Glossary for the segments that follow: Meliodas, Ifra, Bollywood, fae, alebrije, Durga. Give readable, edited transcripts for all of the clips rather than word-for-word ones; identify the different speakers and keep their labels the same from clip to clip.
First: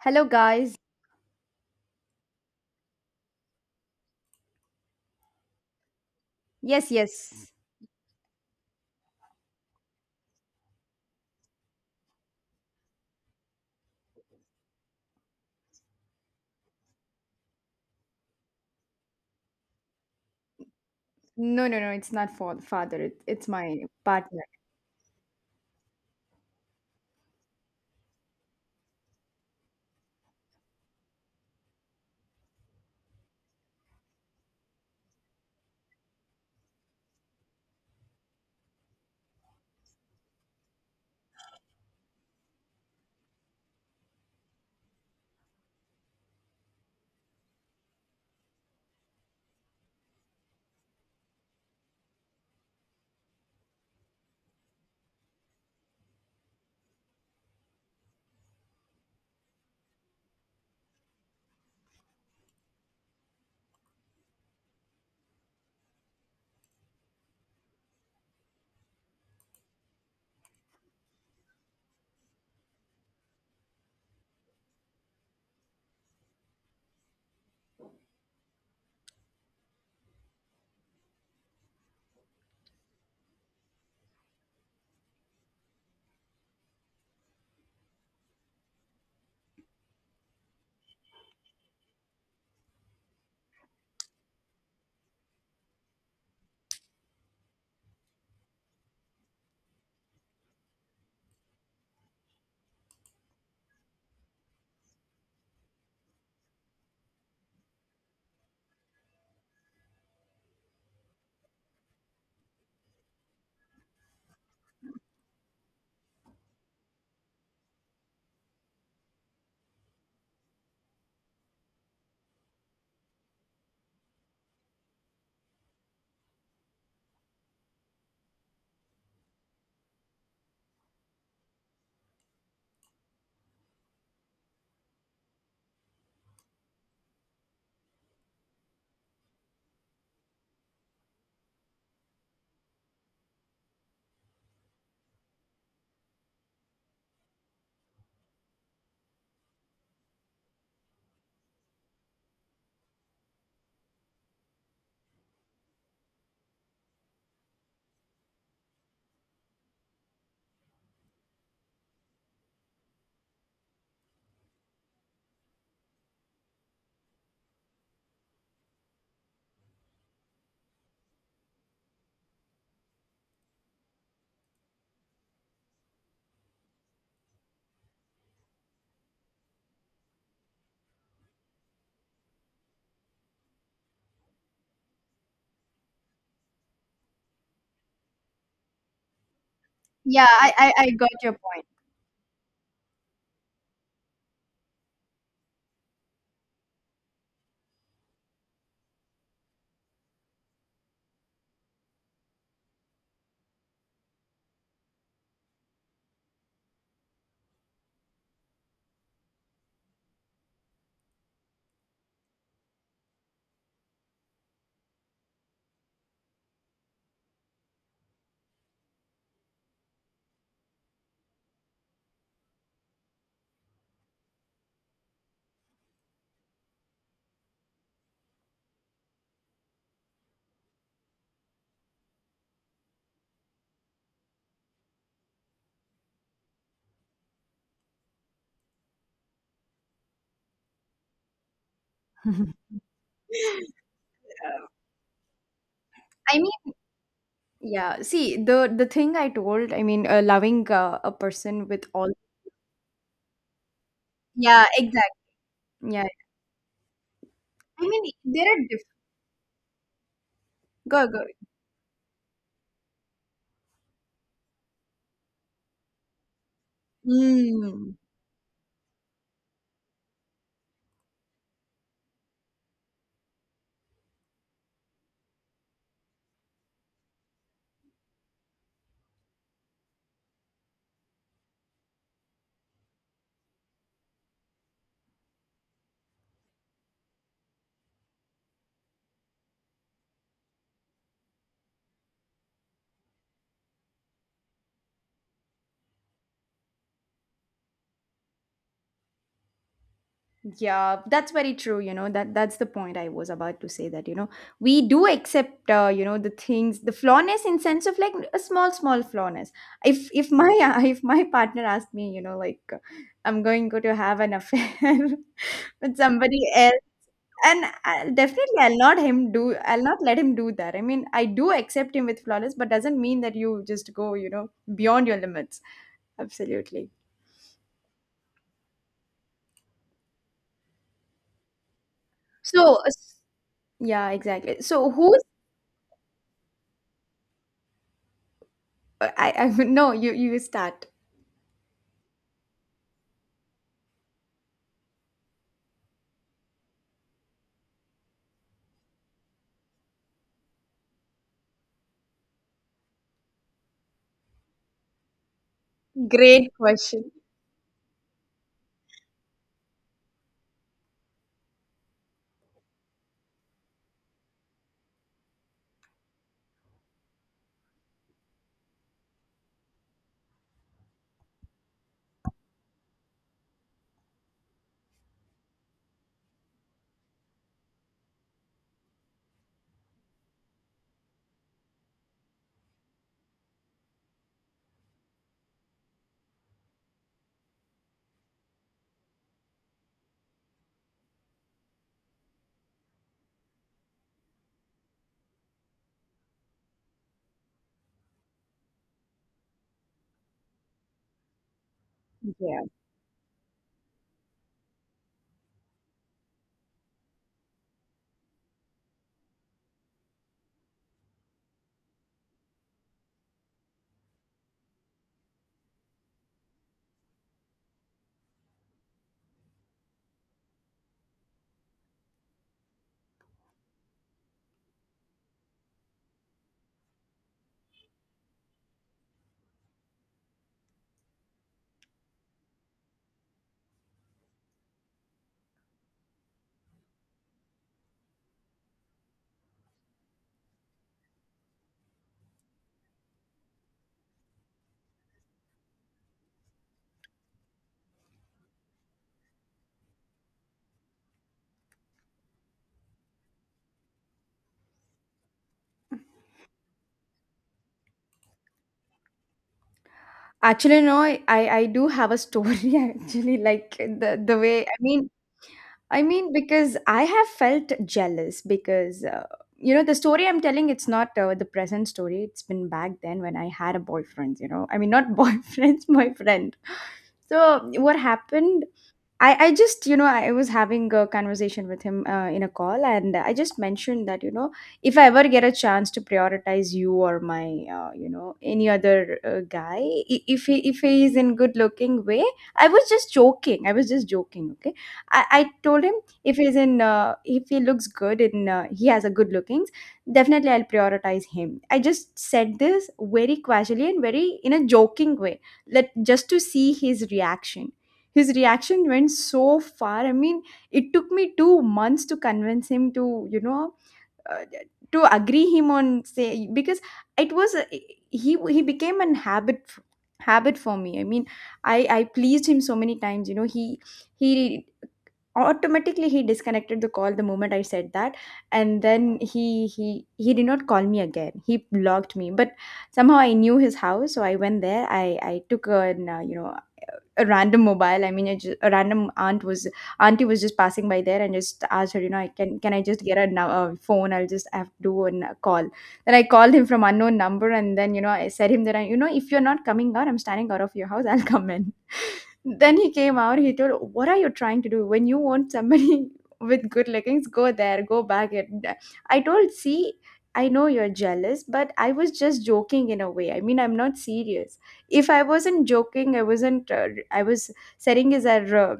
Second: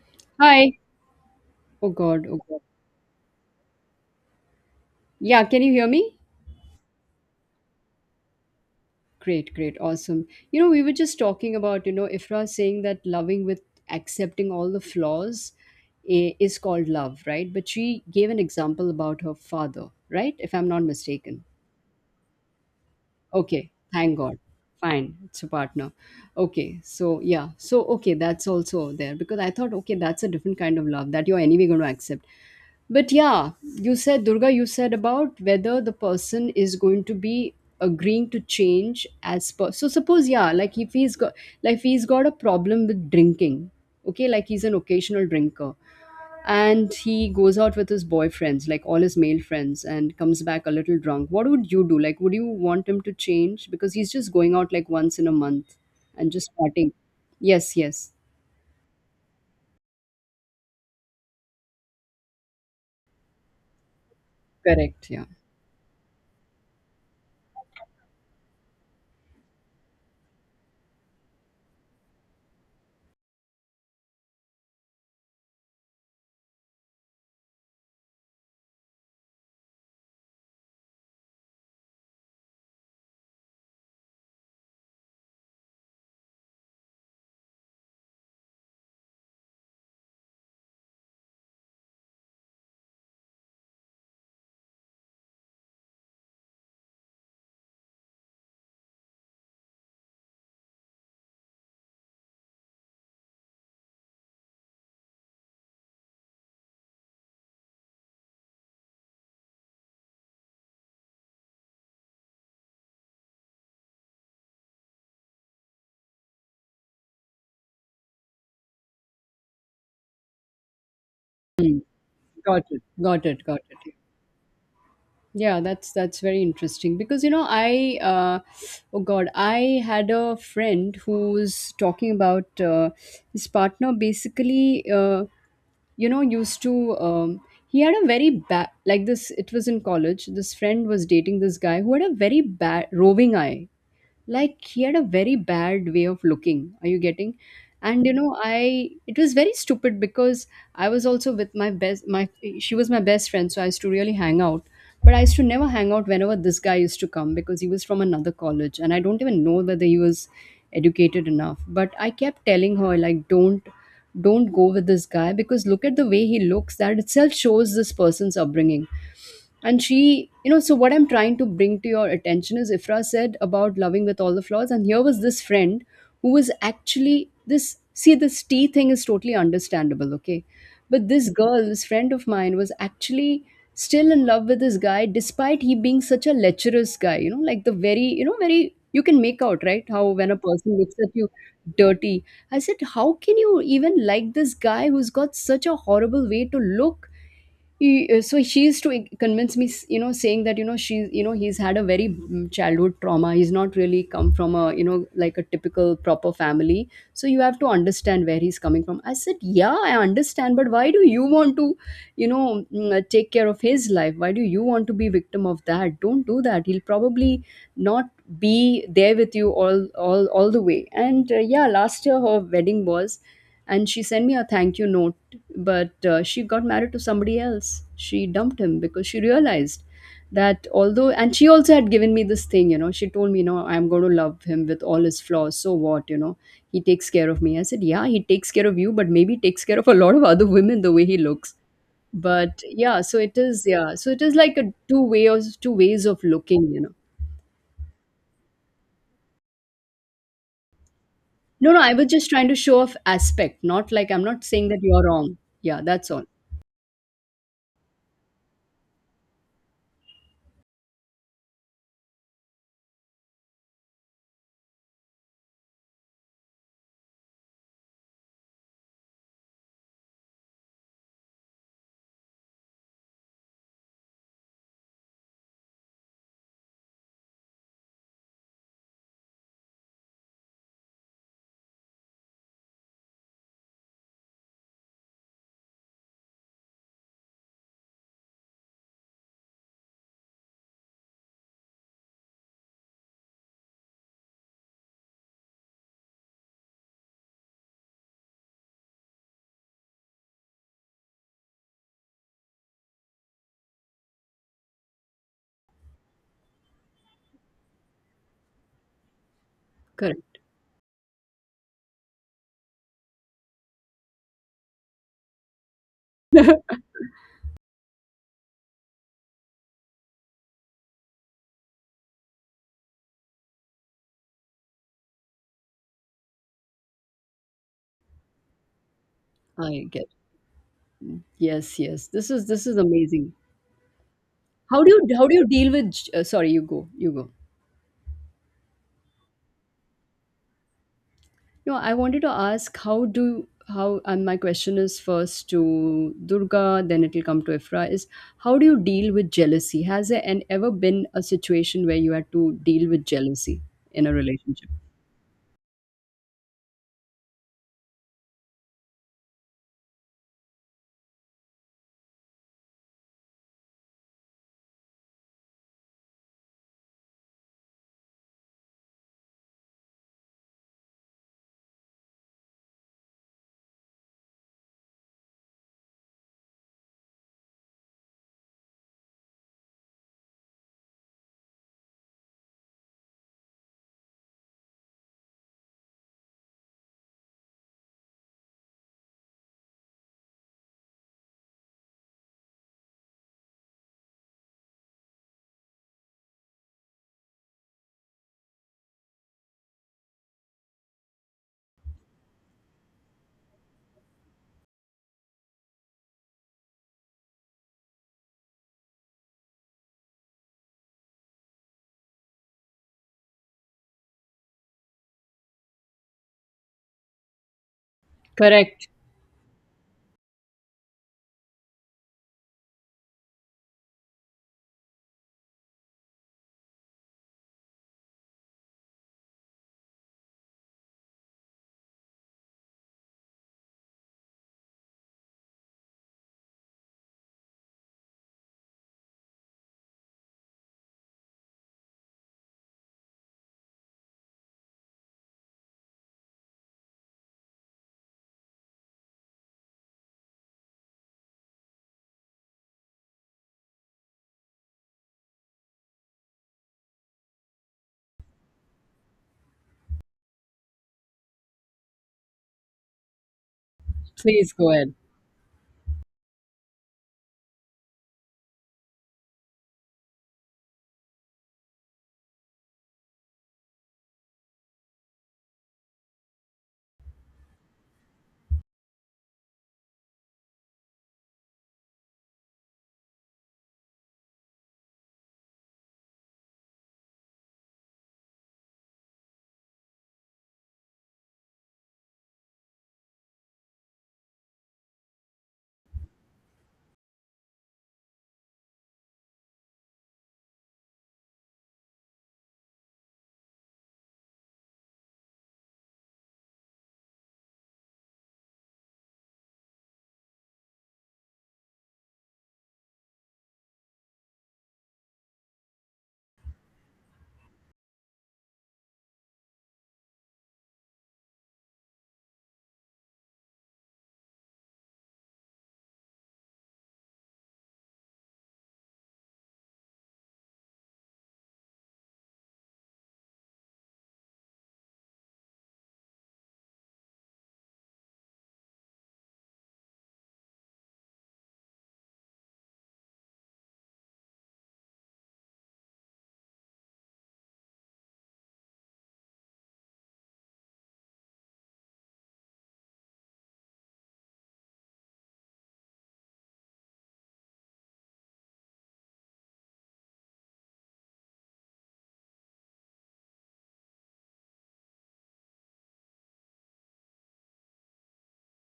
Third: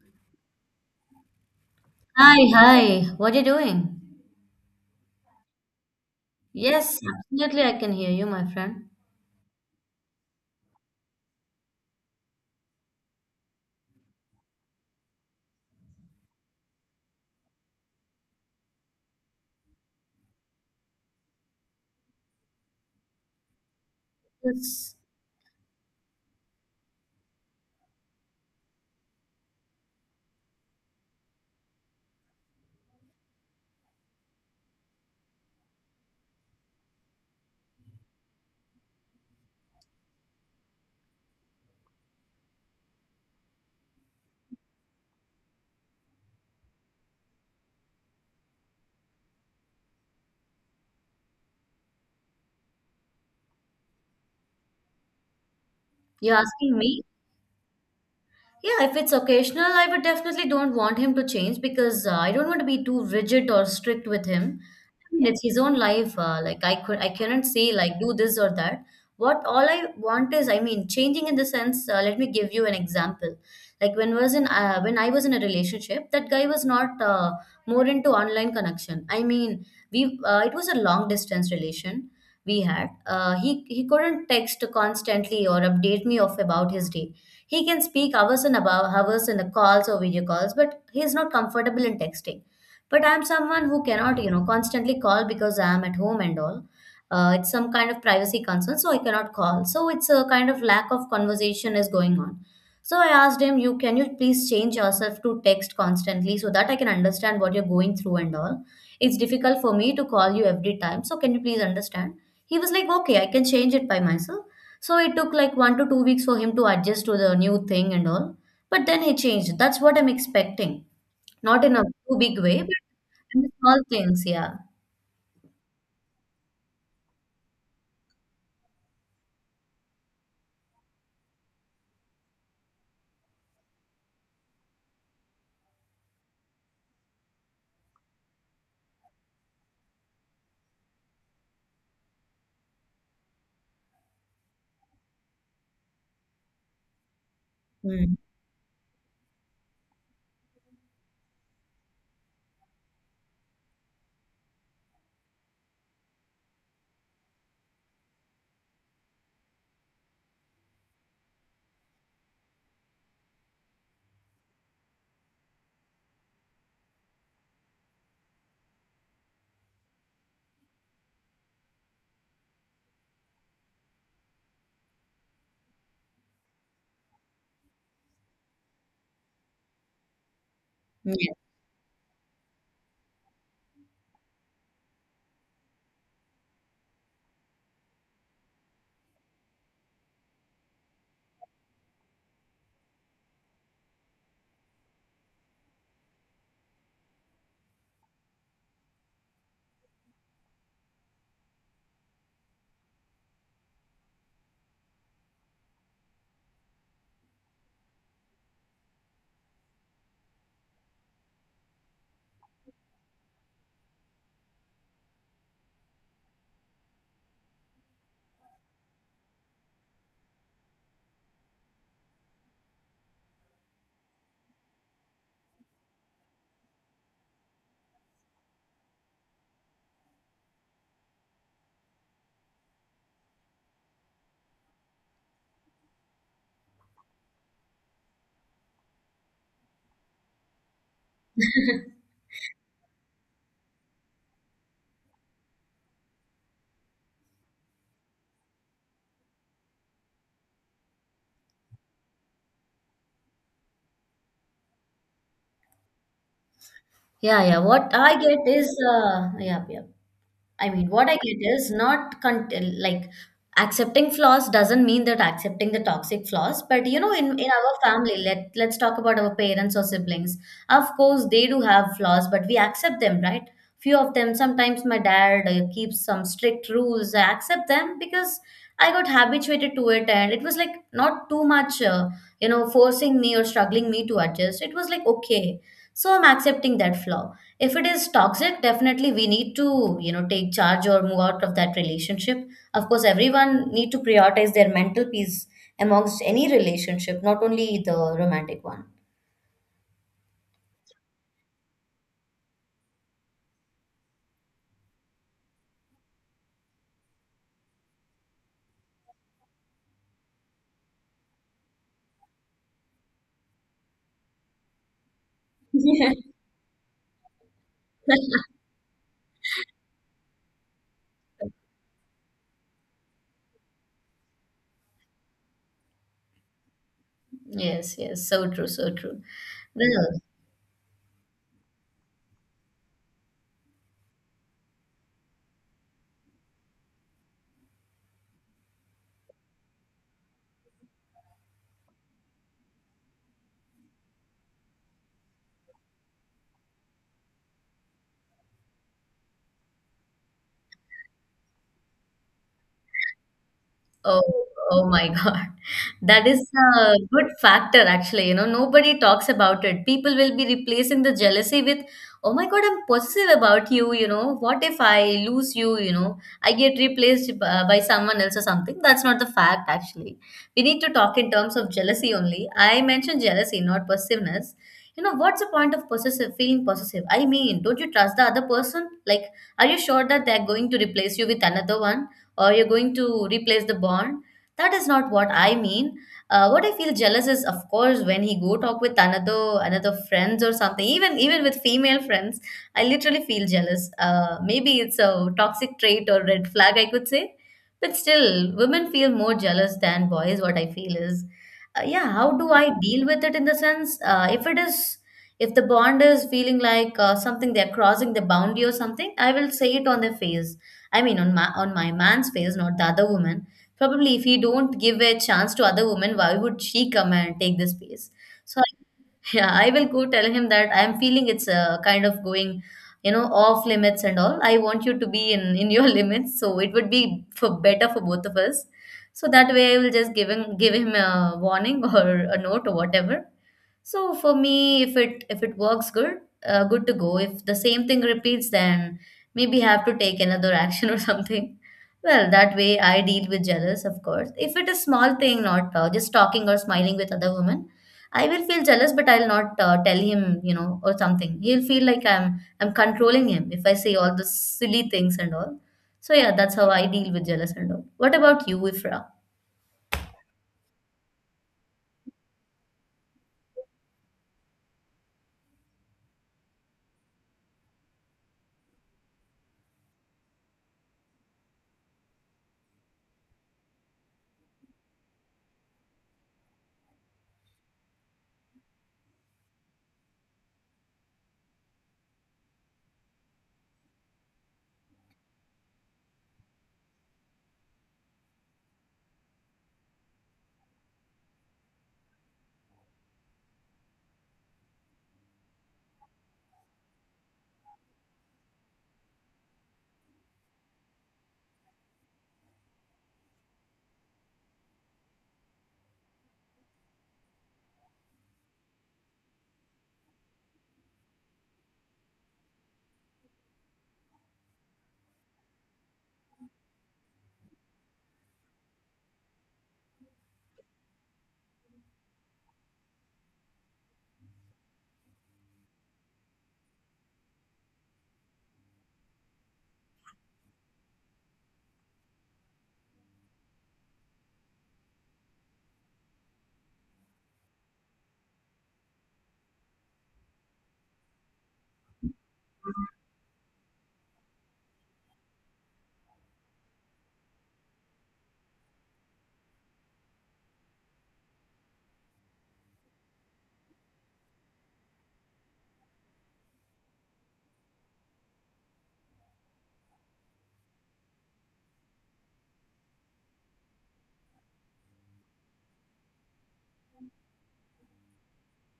Speaker 1: Hello,
Speaker 2: Hi.
Speaker 1: guys.
Speaker 2: Oh God. Oh
Speaker 3: Hi,
Speaker 2: God.
Speaker 3: hi. What are you doing?
Speaker 2: Yeah, can you hear me?
Speaker 1: Yes,
Speaker 3: Yes,
Speaker 1: yes.
Speaker 3: absolutely. I can hear you, my friend.
Speaker 2: Great, great, awesome. We were just talking about, Ifra saying that loving with accepting all the flaws is called love, right? But she gave an example about her father, right? If I'm not mistaken.
Speaker 1: No, no, no. It's not for father. It's
Speaker 2: Okay,
Speaker 1: my
Speaker 2: thank God.
Speaker 1: partner.
Speaker 3: Yes.
Speaker 2: Fine, it's a partner. Okay, so yeah, so okay, that's also there because I thought, okay, that's a different kind of love that you're anyway going to accept. But yeah, you said, Durga, you said about whether the person is going to be agreeing to change as per. So suppose, yeah, like if he's got a problem with drinking, okay, like he's an occasional drinker, and he goes out with his boyfriends, like all his male friends, and comes back a little drunk. What would you do? Like, would you want him to change because he's just going out like once in a month and
Speaker 3: You're
Speaker 2: just
Speaker 3: asking
Speaker 2: partying?
Speaker 3: me?
Speaker 2: Yes, yes.
Speaker 3: Yeah, if it's occasional, I would definitely don't want him to change because I don't want to be too rigid or strict with him.
Speaker 2: Correct,
Speaker 3: I
Speaker 2: yeah.
Speaker 3: mean, it's his own life. I cannot say like do this or that. What all I want is, I mean, changing in the sense. Let me give you an example. Like when was in when I was in a relationship, that guy was not more into online connection. I mean, we it was a long distance relation we had. He couldn't text constantly or update me of about his day, he can speak hours and above hours in the calls or video calls, but he is not comfortable in texting. But I'm someone who cannot, you know, constantly call because I'm at home and all. It's some kind of privacy concern, so I cannot call. So it's a kind of lack of conversation is going on. So I asked him, "You can you please change yourself to text constantly so that I can understand what you're going through and all. It's difficult for me to call you every time, so can you please understand?" He was like, "Okay, I can change it by myself." So it took like 1 to 2 weeks for him to adjust to the new thing and all. But then he changed. That's what I'm expecting. Not in a too big way,
Speaker 2: Got
Speaker 3: but
Speaker 2: it, got it,
Speaker 3: in
Speaker 2: got
Speaker 3: small
Speaker 2: it.
Speaker 3: things, yeah.
Speaker 2: Yeah, that's very interesting, because you know I oh god, I had a friend who was talking about his partner, basically. You know used to He had a very bad, like, this — it was in college. This friend was dating this guy who had a very bad roving eye, like he had a very bad way of looking. Are you getting? And you
Speaker 3: Mm.
Speaker 2: know I it was very stupid, because I was also with my best my she was my best friend, so I used to really hang out. But I used to never hang out whenever this guy used to come, because he was from another college, and I don't even know whether he was educated enough. But I kept telling her, like, don't go with this guy, because look at the way he looks — that itself shows this person's upbringing. And she, so what I'm trying to bring to your attention is Ifra said about loving with all the flaws. And here was this friend who was actually — this, see, this tea thing is totally understandable, okay? But this
Speaker 3: Yeah.
Speaker 2: girl, this friend of mine, was actually still in love with this guy, despite he being such a lecherous guy, like the very, very, you can make out, right? How
Speaker 1: Yeah,
Speaker 2: when a
Speaker 1: I, I,
Speaker 2: person
Speaker 1: I
Speaker 2: looks at
Speaker 1: got
Speaker 2: you,
Speaker 1: your point.
Speaker 2: dirty. I said, how can you even like this guy who's got such a horrible way to look? So she used to convince me, you know saying that you know she's you know he's had a very childhood trauma. He's not really come from a, like, a typical proper family, so you have to understand where he's coming from. I said, yeah, I understand, but why do you want to you know take care of his life? Why do you want to be victim of that? Don't do that. He'll probably not be there with you all the way. And yeah, last year her wedding was, and she sent me a thank you note. But she got married to somebody else. She dumped him, because she realized that although and she also had given me this thing. She told me, I'm going to love him with all his flaws, so what? He takes care of me. I said, yeah, he takes care of you, but maybe takes care of a lot of other women, the way he looks. But yeah, so it is like a two ways of
Speaker 1: I
Speaker 2: looking
Speaker 1: mean,
Speaker 2: you know
Speaker 1: yeah. See, the thing I told. I mean, loving a person
Speaker 2: No, no,
Speaker 1: with
Speaker 2: I was
Speaker 1: all.
Speaker 2: just trying to show off aspect, not like I'm not
Speaker 1: Yeah,
Speaker 2: saying that you're
Speaker 1: exactly.
Speaker 2: wrong. Yeah,
Speaker 1: Yeah.
Speaker 2: that's all.
Speaker 3: Yeah, yeah.
Speaker 1: I
Speaker 3: What
Speaker 1: mean,
Speaker 3: I get
Speaker 1: there are
Speaker 3: is,
Speaker 1: different.
Speaker 3: uh, yeah, yeah. I mean,
Speaker 1: Go,
Speaker 3: what I
Speaker 1: go.
Speaker 3: get is not like accepting flaws doesn't mean that accepting the toxic flaws, but you know, in our
Speaker 1: Mm.
Speaker 3: family, let's talk about our parents or siblings. Of course, they do have flaws, but we accept them, right? Few of them. Sometimes my dad keeps some strict rules. I accept them because I got habituated to it, and it was like not too much, you know, forcing me or struggling me to adjust. It was like, okay, so I'm accepting that flaw. If it is toxic, definitely we need to, you know, take charge or move out of that relationship. Of course, everyone need to prioritize their mental peace amongst any relationship, not only the romantic one.
Speaker 1: Yeah, that's very true. You know that that's the point I was about to say that you know we do accept you know the things the flawness in sense of like a small small flawness. If
Speaker 2: Correct,
Speaker 1: my if my partner asked me you know like I'm going go to have an affair with somebody else and I'll, definitely I'll not him do I'll not let him do that. I mean I do accept him with flawless, but doesn't mean that you just go you know beyond your limits. Absolutely.
Speaker 3: Yes, yes, so true, so true.
Speaker 2: I guess.
Speaker 3: Well,
Speaker 2: Yes, yes. This is
Speaker 1: So
Speaker 2: amazing.
Speaker 1: yeah, exactly.
Speaker 2: How
Speaker 1: So
Speaker 2: do you
Speaker 1: who's
Speaker 2: how do you deal with? Sorry, you go, you go.
Speaker 1: I no, you start.
Speaker 2: No, I wanted to ask how do how and my question is first to Durga, then it'll come to Ifra. Is How do you deal with jealousy? Has there ever been a situation where you had to deal with jealousy in a
Speaker 3: oh,
Speaker 2: relationship?
Speaker 3: oh my God. That is
Speaker 1: Great
Speaker 3: a
Speaker 1: question.
Speaker 3: good factor, actually. You know, nobody talks about it. People will be replacing the jealousy with, oh my God, I'm possessive about you. You know, what if I lose you? You know, I get replaced by, someone else or something. That's not the fact, actually. We need to talk in terms of jealousy only. I mentioned jealousy, not possessiveness. You know, what's the point of possessive, feeling possessive? I mean, don't you trust the other person? Like, are you sure that they're going to replace you with another one? Or you're going to replace the bond. That is not what I mean. What I feel jealous is, of course, when he go talk with another friends or something. Even with female friends, I literally feel jealous. Maybe it's a toxic trait or red flag, I could say. But still, women feel more jealous than boys. What I feel is, yeah. How do
Speaker 1: Yeah.
Speaker 3: I deal with it in the sense, if it is, if the bond is feeling like something they're crossing the boundary or something, I will say it on their face. I mean, on my man's face, not the other woman. Probably, if he don't give a chance to other woman, why would she come and take this space? So, I,
Speaker 2: Correct.
Speaker 3: yeah, I will go tell him that I am feeling it's kind of going, you know, off limits and all. I want you to be in your limits, so it would be for better for both of us. So that way, I will just give him a warning or a note or whatever. So for me, if it works good, good to go. If the same thing repeats, then maybe have to take another action or something. Well, that way I deal with jealous, of course. If it is small thing, not just talking or smiling with other women, I will feel jealous, but I'll not tell him, you know, or something. He'll feel like I'm controlling him if I say all the silly things and all. So yeah, that's how I deal with jealous and all. What about you, Ifra?
Speaker 1: Actually, no, I do have a story actually like the
Speaker 2: Please
Speaker 1: way
Speaker 2: go ahead.
Speaker 1: I mean because I have felt jealous because you know the story I'm telling it's not the present story it's been back then when I had a boyfriend you know I mean not boyfriend my friend so what happened I just you know I was having a conversation with him in a call and I just mentioned that you know if I ever get a chance to prioritize you or my you know any other guy if he is in good looking way I was just joking I was just joking okay I told him if he's in if he looks good and he has a good lookings definitely I'll prioritize him I just said this very casually and very in a joking way let just to see his reaction went so far. I mean, it took me 2 months to convince him to, you know, uh, to agree him on say because it was a, he became an habit for me. I mean, I pleased him so many times. You know, he automatically he disconnected the call the moment I said that, and then he did not call me again. He blocked me, but somehow I knew his house, so I went there. I took an you know a random mobile. I mean, I just, a random aunt was auntie was just passing by there and just asked her, you know, I can I just get a, a phone? I'll just have to do a call. Then I called him from unknown number, and then you know I said him that I, you know if you're not coming out, I'm standing out of your house. I'll come in. Then he came out. He told, "What are you trying to do? When you want somebody with good leggings, go there, go back." And I told, "See, I know you're jealous, but I was just joking in a way. I mean, I'm not serious." If I wasn't joking I wasn't I was saying is that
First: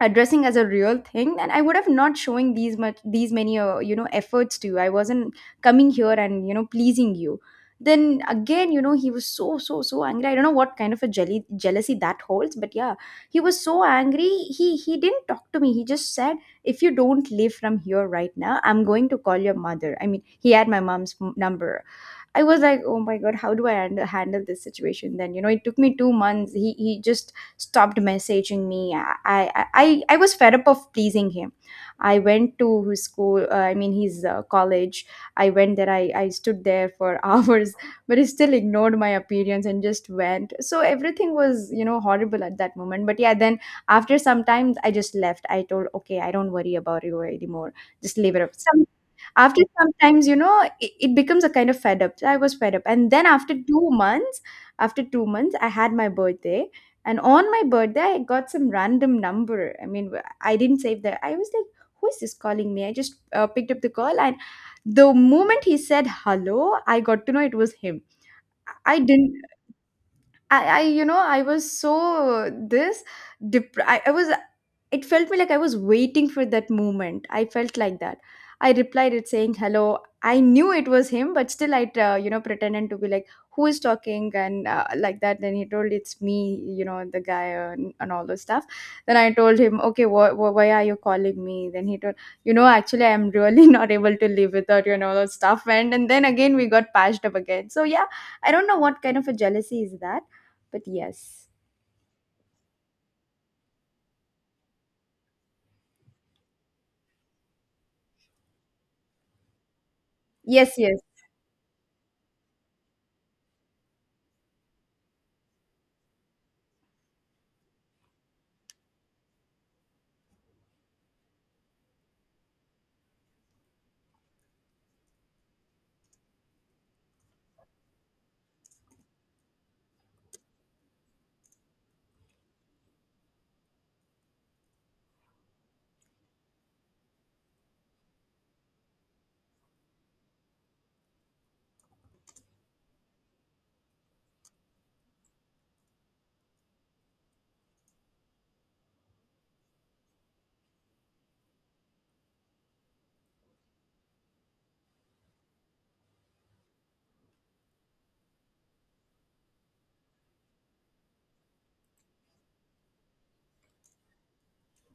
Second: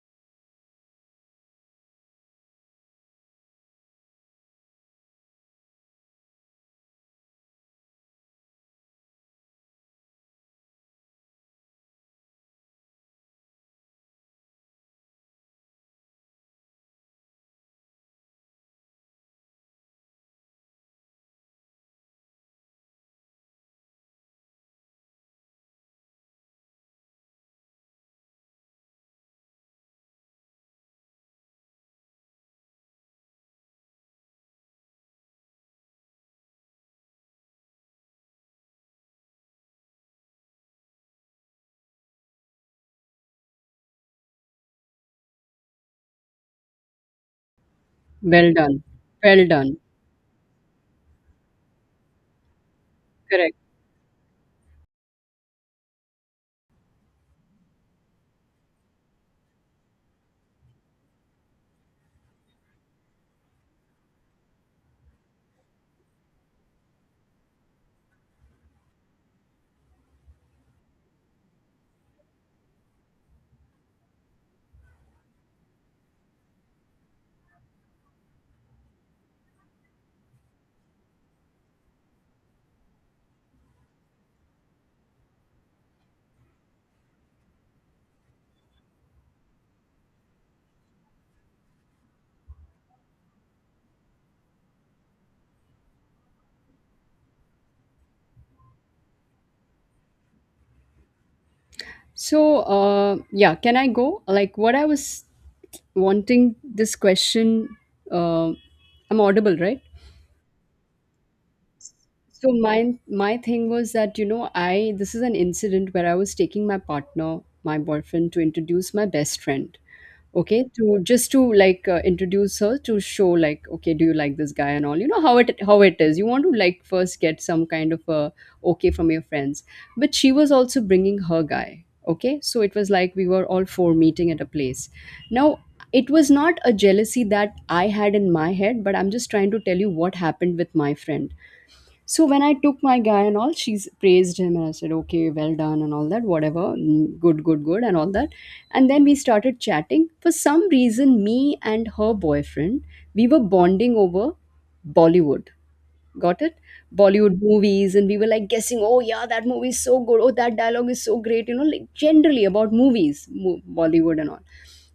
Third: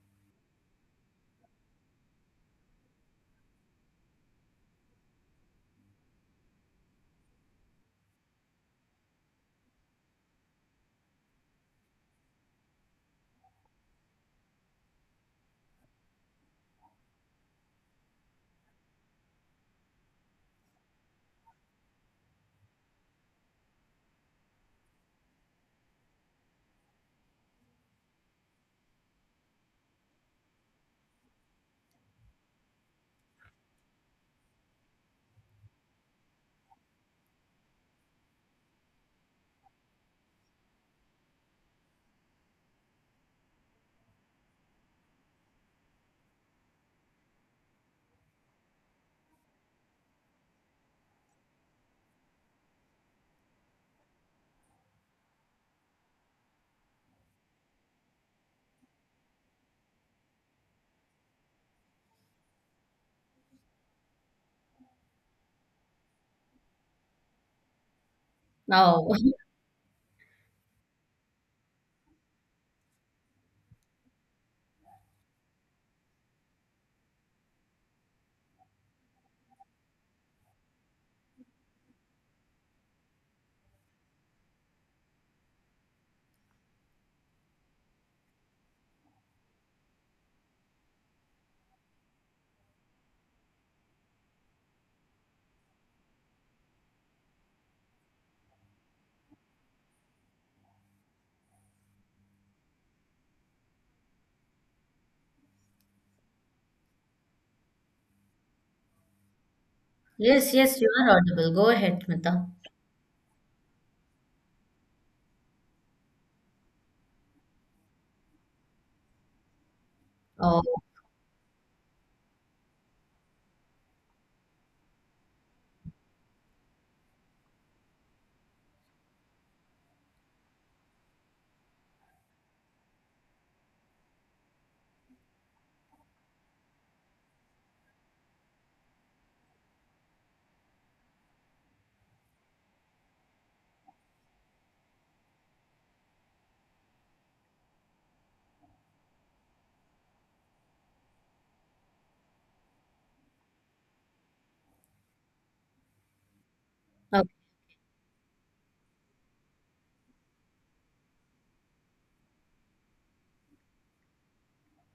Speaker 1: addressing as a real thing then I would have not showing these much these many you know efforts to you I wasn't coming here and you know pleasing you then again you know he was so so so angry I don't know what kind of a jelly jealousy that holds but yeah he was so angry he didn't talk to me he just said if you don't leave from here right now I'm going to call your mother I mean he had my mom's number. I was like, oh my god, how do I handle this situation? Then you know, it took me 2 months. He just stopped messaging me. I was fed up of pleasing him. I went to his school, I mean, his college. I went there, I stood there for hours, but he still ignored my appearance and just went. So everything was, you know, horrible at that moment. But yeah, then after some time, I just left. I told, okay, I don't worry about you anymore. Just leave it up.
Speaker 2: Well done. Well
Speaker 1: After
Speaker 2: done.
Speaker 1: sometimes, you know, it becomes a kind of fed up. So, I was fed up. And then after
Speaker 2: Correct.
Speaker 1: 2 months, after 2 months, I had my birthday. And on my birthday, I got some random number. I mean, I didn't save that. I was like, who is this calling me? I just picked up the call. And the moment he said hello, I got to know it was him. I
Speaker 3: Now,
Speaker 1: didn't, I you know, I was so I was it felt me like I was waiting for that moment. I felt like that. I replied it saying hello. I knew it was him, but still I, you know, pretended to be like, who is talking and like that. Then he told it's me, you know, the guy and all those stuff. Then I told him, okay, why are you calling me? Then he told, you know, actually I'm really not able to live without you and all those stuff. And then again we got patched up again. So yeah, I don't know what kind of a jealousy is that, but yes,
Speaker 2: So, yeah, can I go? Like, what I was wanting this question, uh, I'm audible, right?
Speaker 3: yes,
Speaker 1: yes,
Speaker 3: yes, you
Speaker 1: yes,
Speaker 3: are audible. Go ahead, Mita.
Speaker 2: So my thing was that, you know I this is an incident where I was taking my partner, my boyfriend, to introduce my best friend, okay,
Speaker 3: Oh,
Speaker 2: to just to like, introduce her, to show, like, okay, do you like this guy and all, you know how it is. You want to, like, first get some kind of a okay from your friends. But she was also bringing her guy, okay, so it was like we were all four meeting at a place now. It was not a jealousy that I had in my head, but I'm just trying to tell you what happened with my friend. So when I took my guy and all, she's praised him, and I said, okay, well done and all that, whatever, good, good, good, and all that. And then we started chatting. For some reason, me and her boyfriend, we were bonding over Bollywood. Got it.
Speaker 3: okay.
Speaker 2: Bollywood movies, and we were, like, guessing, oh yeah, that movie is so good, oh, that dialogue is so great. Like, generally about movies, Bollywood and all.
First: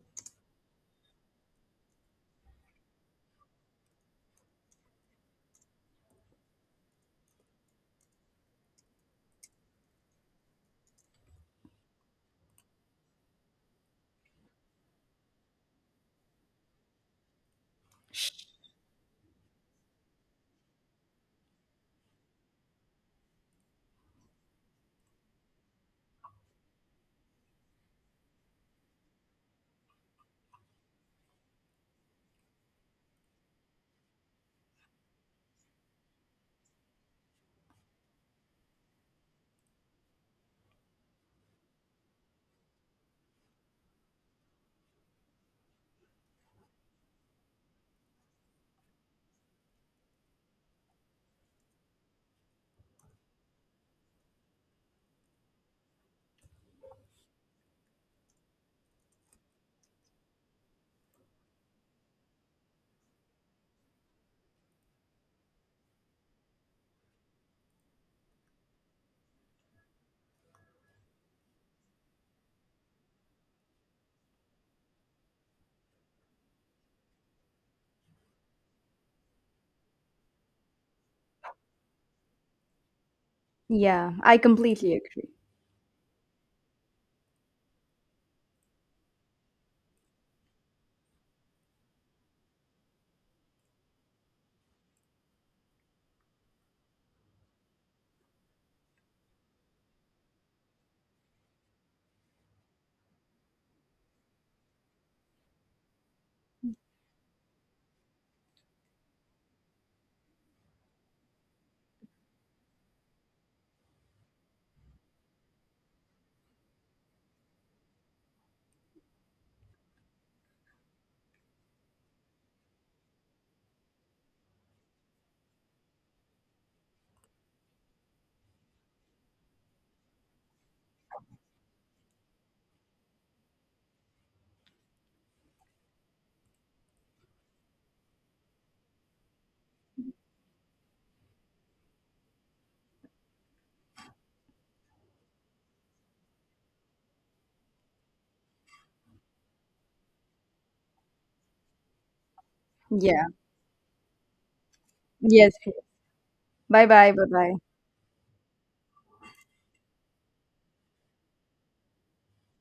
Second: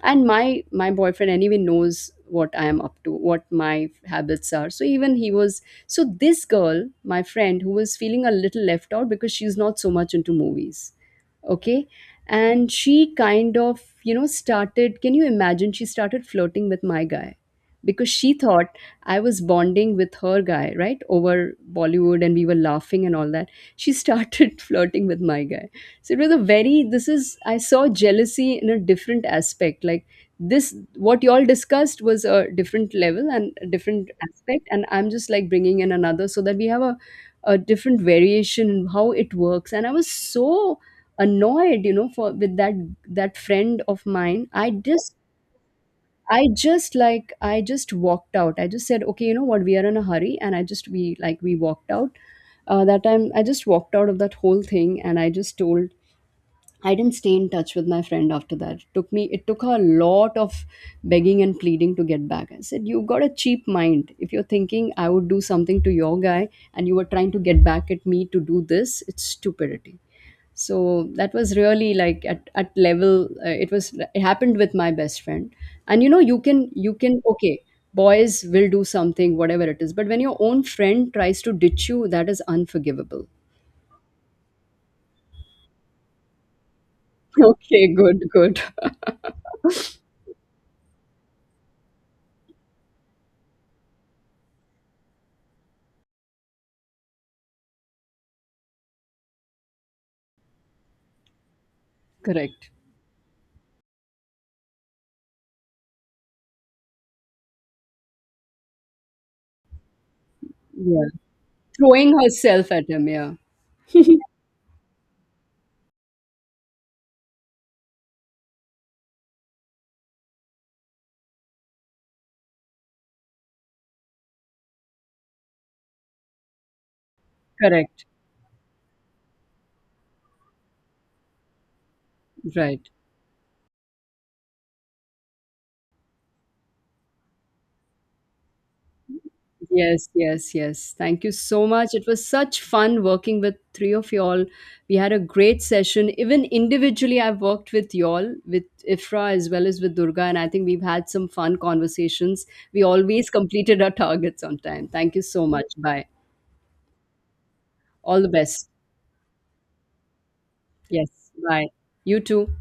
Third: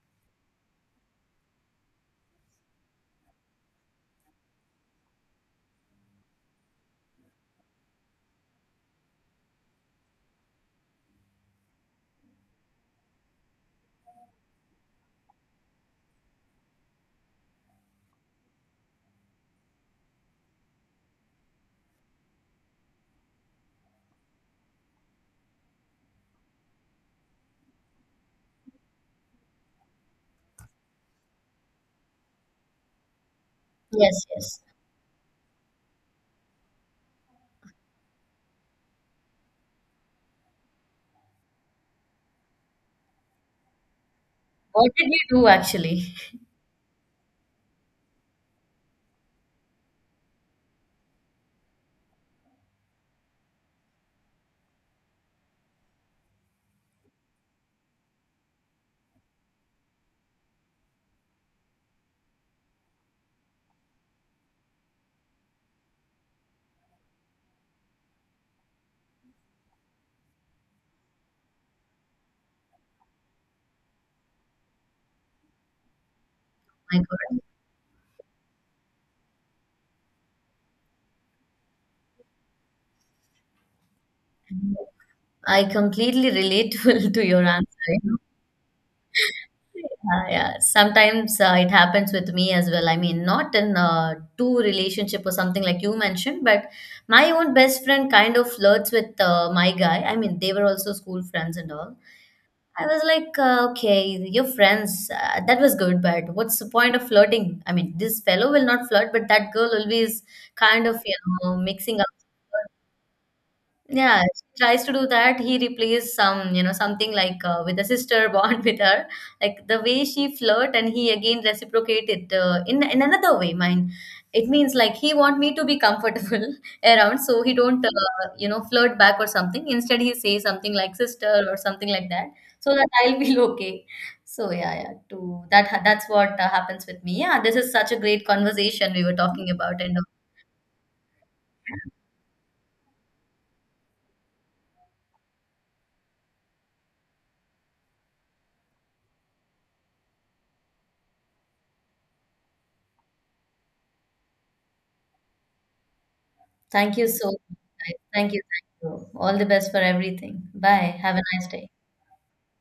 Speaker 2: And my boyfriend anyway knows what I am up to, what my habits are, so even he was so this girl, my friend, who was feeling a little left out because she's not so much into movies, okay, and she kind of, started — can you imagine — she started flirting with my guy, because she thought I was bonding with her guy, right, over Bollywood, and we were laughing and all that. She started flirting with my guy. So it was a very, this is, I saw jealousy in a different aspect. Like this, what y'all discussed was a different level and a different
Speaker 3: Yes, yes.
Speaker 2: aspect. And I'm just, like, bringing in another, so that we have a different variation in how it works. And I was so annoyed, for with that friend of mine, i
Speaker 3: What did
Speaker 2: just
Speaker 3: you do actually?
Speaker 2: I just like I just walked out. I just said, okay, you know what, we are in a hurry, and I just we like we walked out. That time, I just walked out of that whole thing, and I just told I didn't stay in touch with my friend after that. It took her a lot of begging and pleading to get back. I said, you have got a cheap mind. If you're thinking I would do something to your guy, and you were trying to get back at me to do this, it's stupidity. So that was really, like, at level, it happened with my best friend. And you can you
Speaker 3: My
Speaker 2: can
Speaker 3: God.
Speaker 2: okay, boys will do something, whatever it is, but when your own friend tries to ditch you, that is unforgivable.
Speaker 1: yeah, I completely agree.
Speaker 3: I completely relatable to your answer,
Speaker 2: Okay,
Speaker 3: you know.
Speaker 2: good, good.
Speaker 3: Yeah, sometimes it happens with me as well. I mean, not in a two relationship or something like you mentioned, but my own best friend kind of flirts with my guy. I mean, they were also school friends and all.
Speaker 2: Correct.
Speaker 3: I was like, okay, your friends, that was good, but what's the point of flirting? I mean, this fellow will not flirt, but that girl always kind of,
Speaker 2: Yeah,
Speaker 3: you know, mixing up.
Speaker 2: throwing herself at him, yeah.
Speaker 3: Yeah, she tries to do that. He replaces some, you know, something like with a sister bond with her, like the way she flirt, and he again reciprocate it in another way. Mine, it means like he want me to be comfortable around, so he don't,
Speaker 2: Correct,
Speaker 3: you know, flirt back or something. Instead, he say something like sister or something like that, so
Speaker 2: right.
Speaker 3: that I'll feel okay. So yeah, yeah, to that that's what happens with me. Yeah, this is such a great conversation we were talking about, and
Speaker 2: Yes, yes, yes. Thank you so much. It was such fun working with three of y'all. We had a great session. Even individually, I've worked with y'all, with Ifra as well as with Durga, and I think we've had some fun conversations. We
Speaker 1: Yeah.
Speaker 2: always completed our targets on time. Thank you so
Speaker 1: Yes.
Speaker 2: much. Bye.
Speaker 1: Bye
Speaker 3: Thank you
Speaker 1: bye. Bye
Speaker 3: so
Speaker 1: bye.
Speaker 3: much.
Speaker 2: All the
Speaker 3: Thank you.
Speaker 2: best.
Speaker 3: Thank you. All the best for everything. Bye. Have a
Speaker 2: Yes,
Speaker 3: nice
Speaker 2: bye.
Speaker 3: day.
Speaker 2: You too.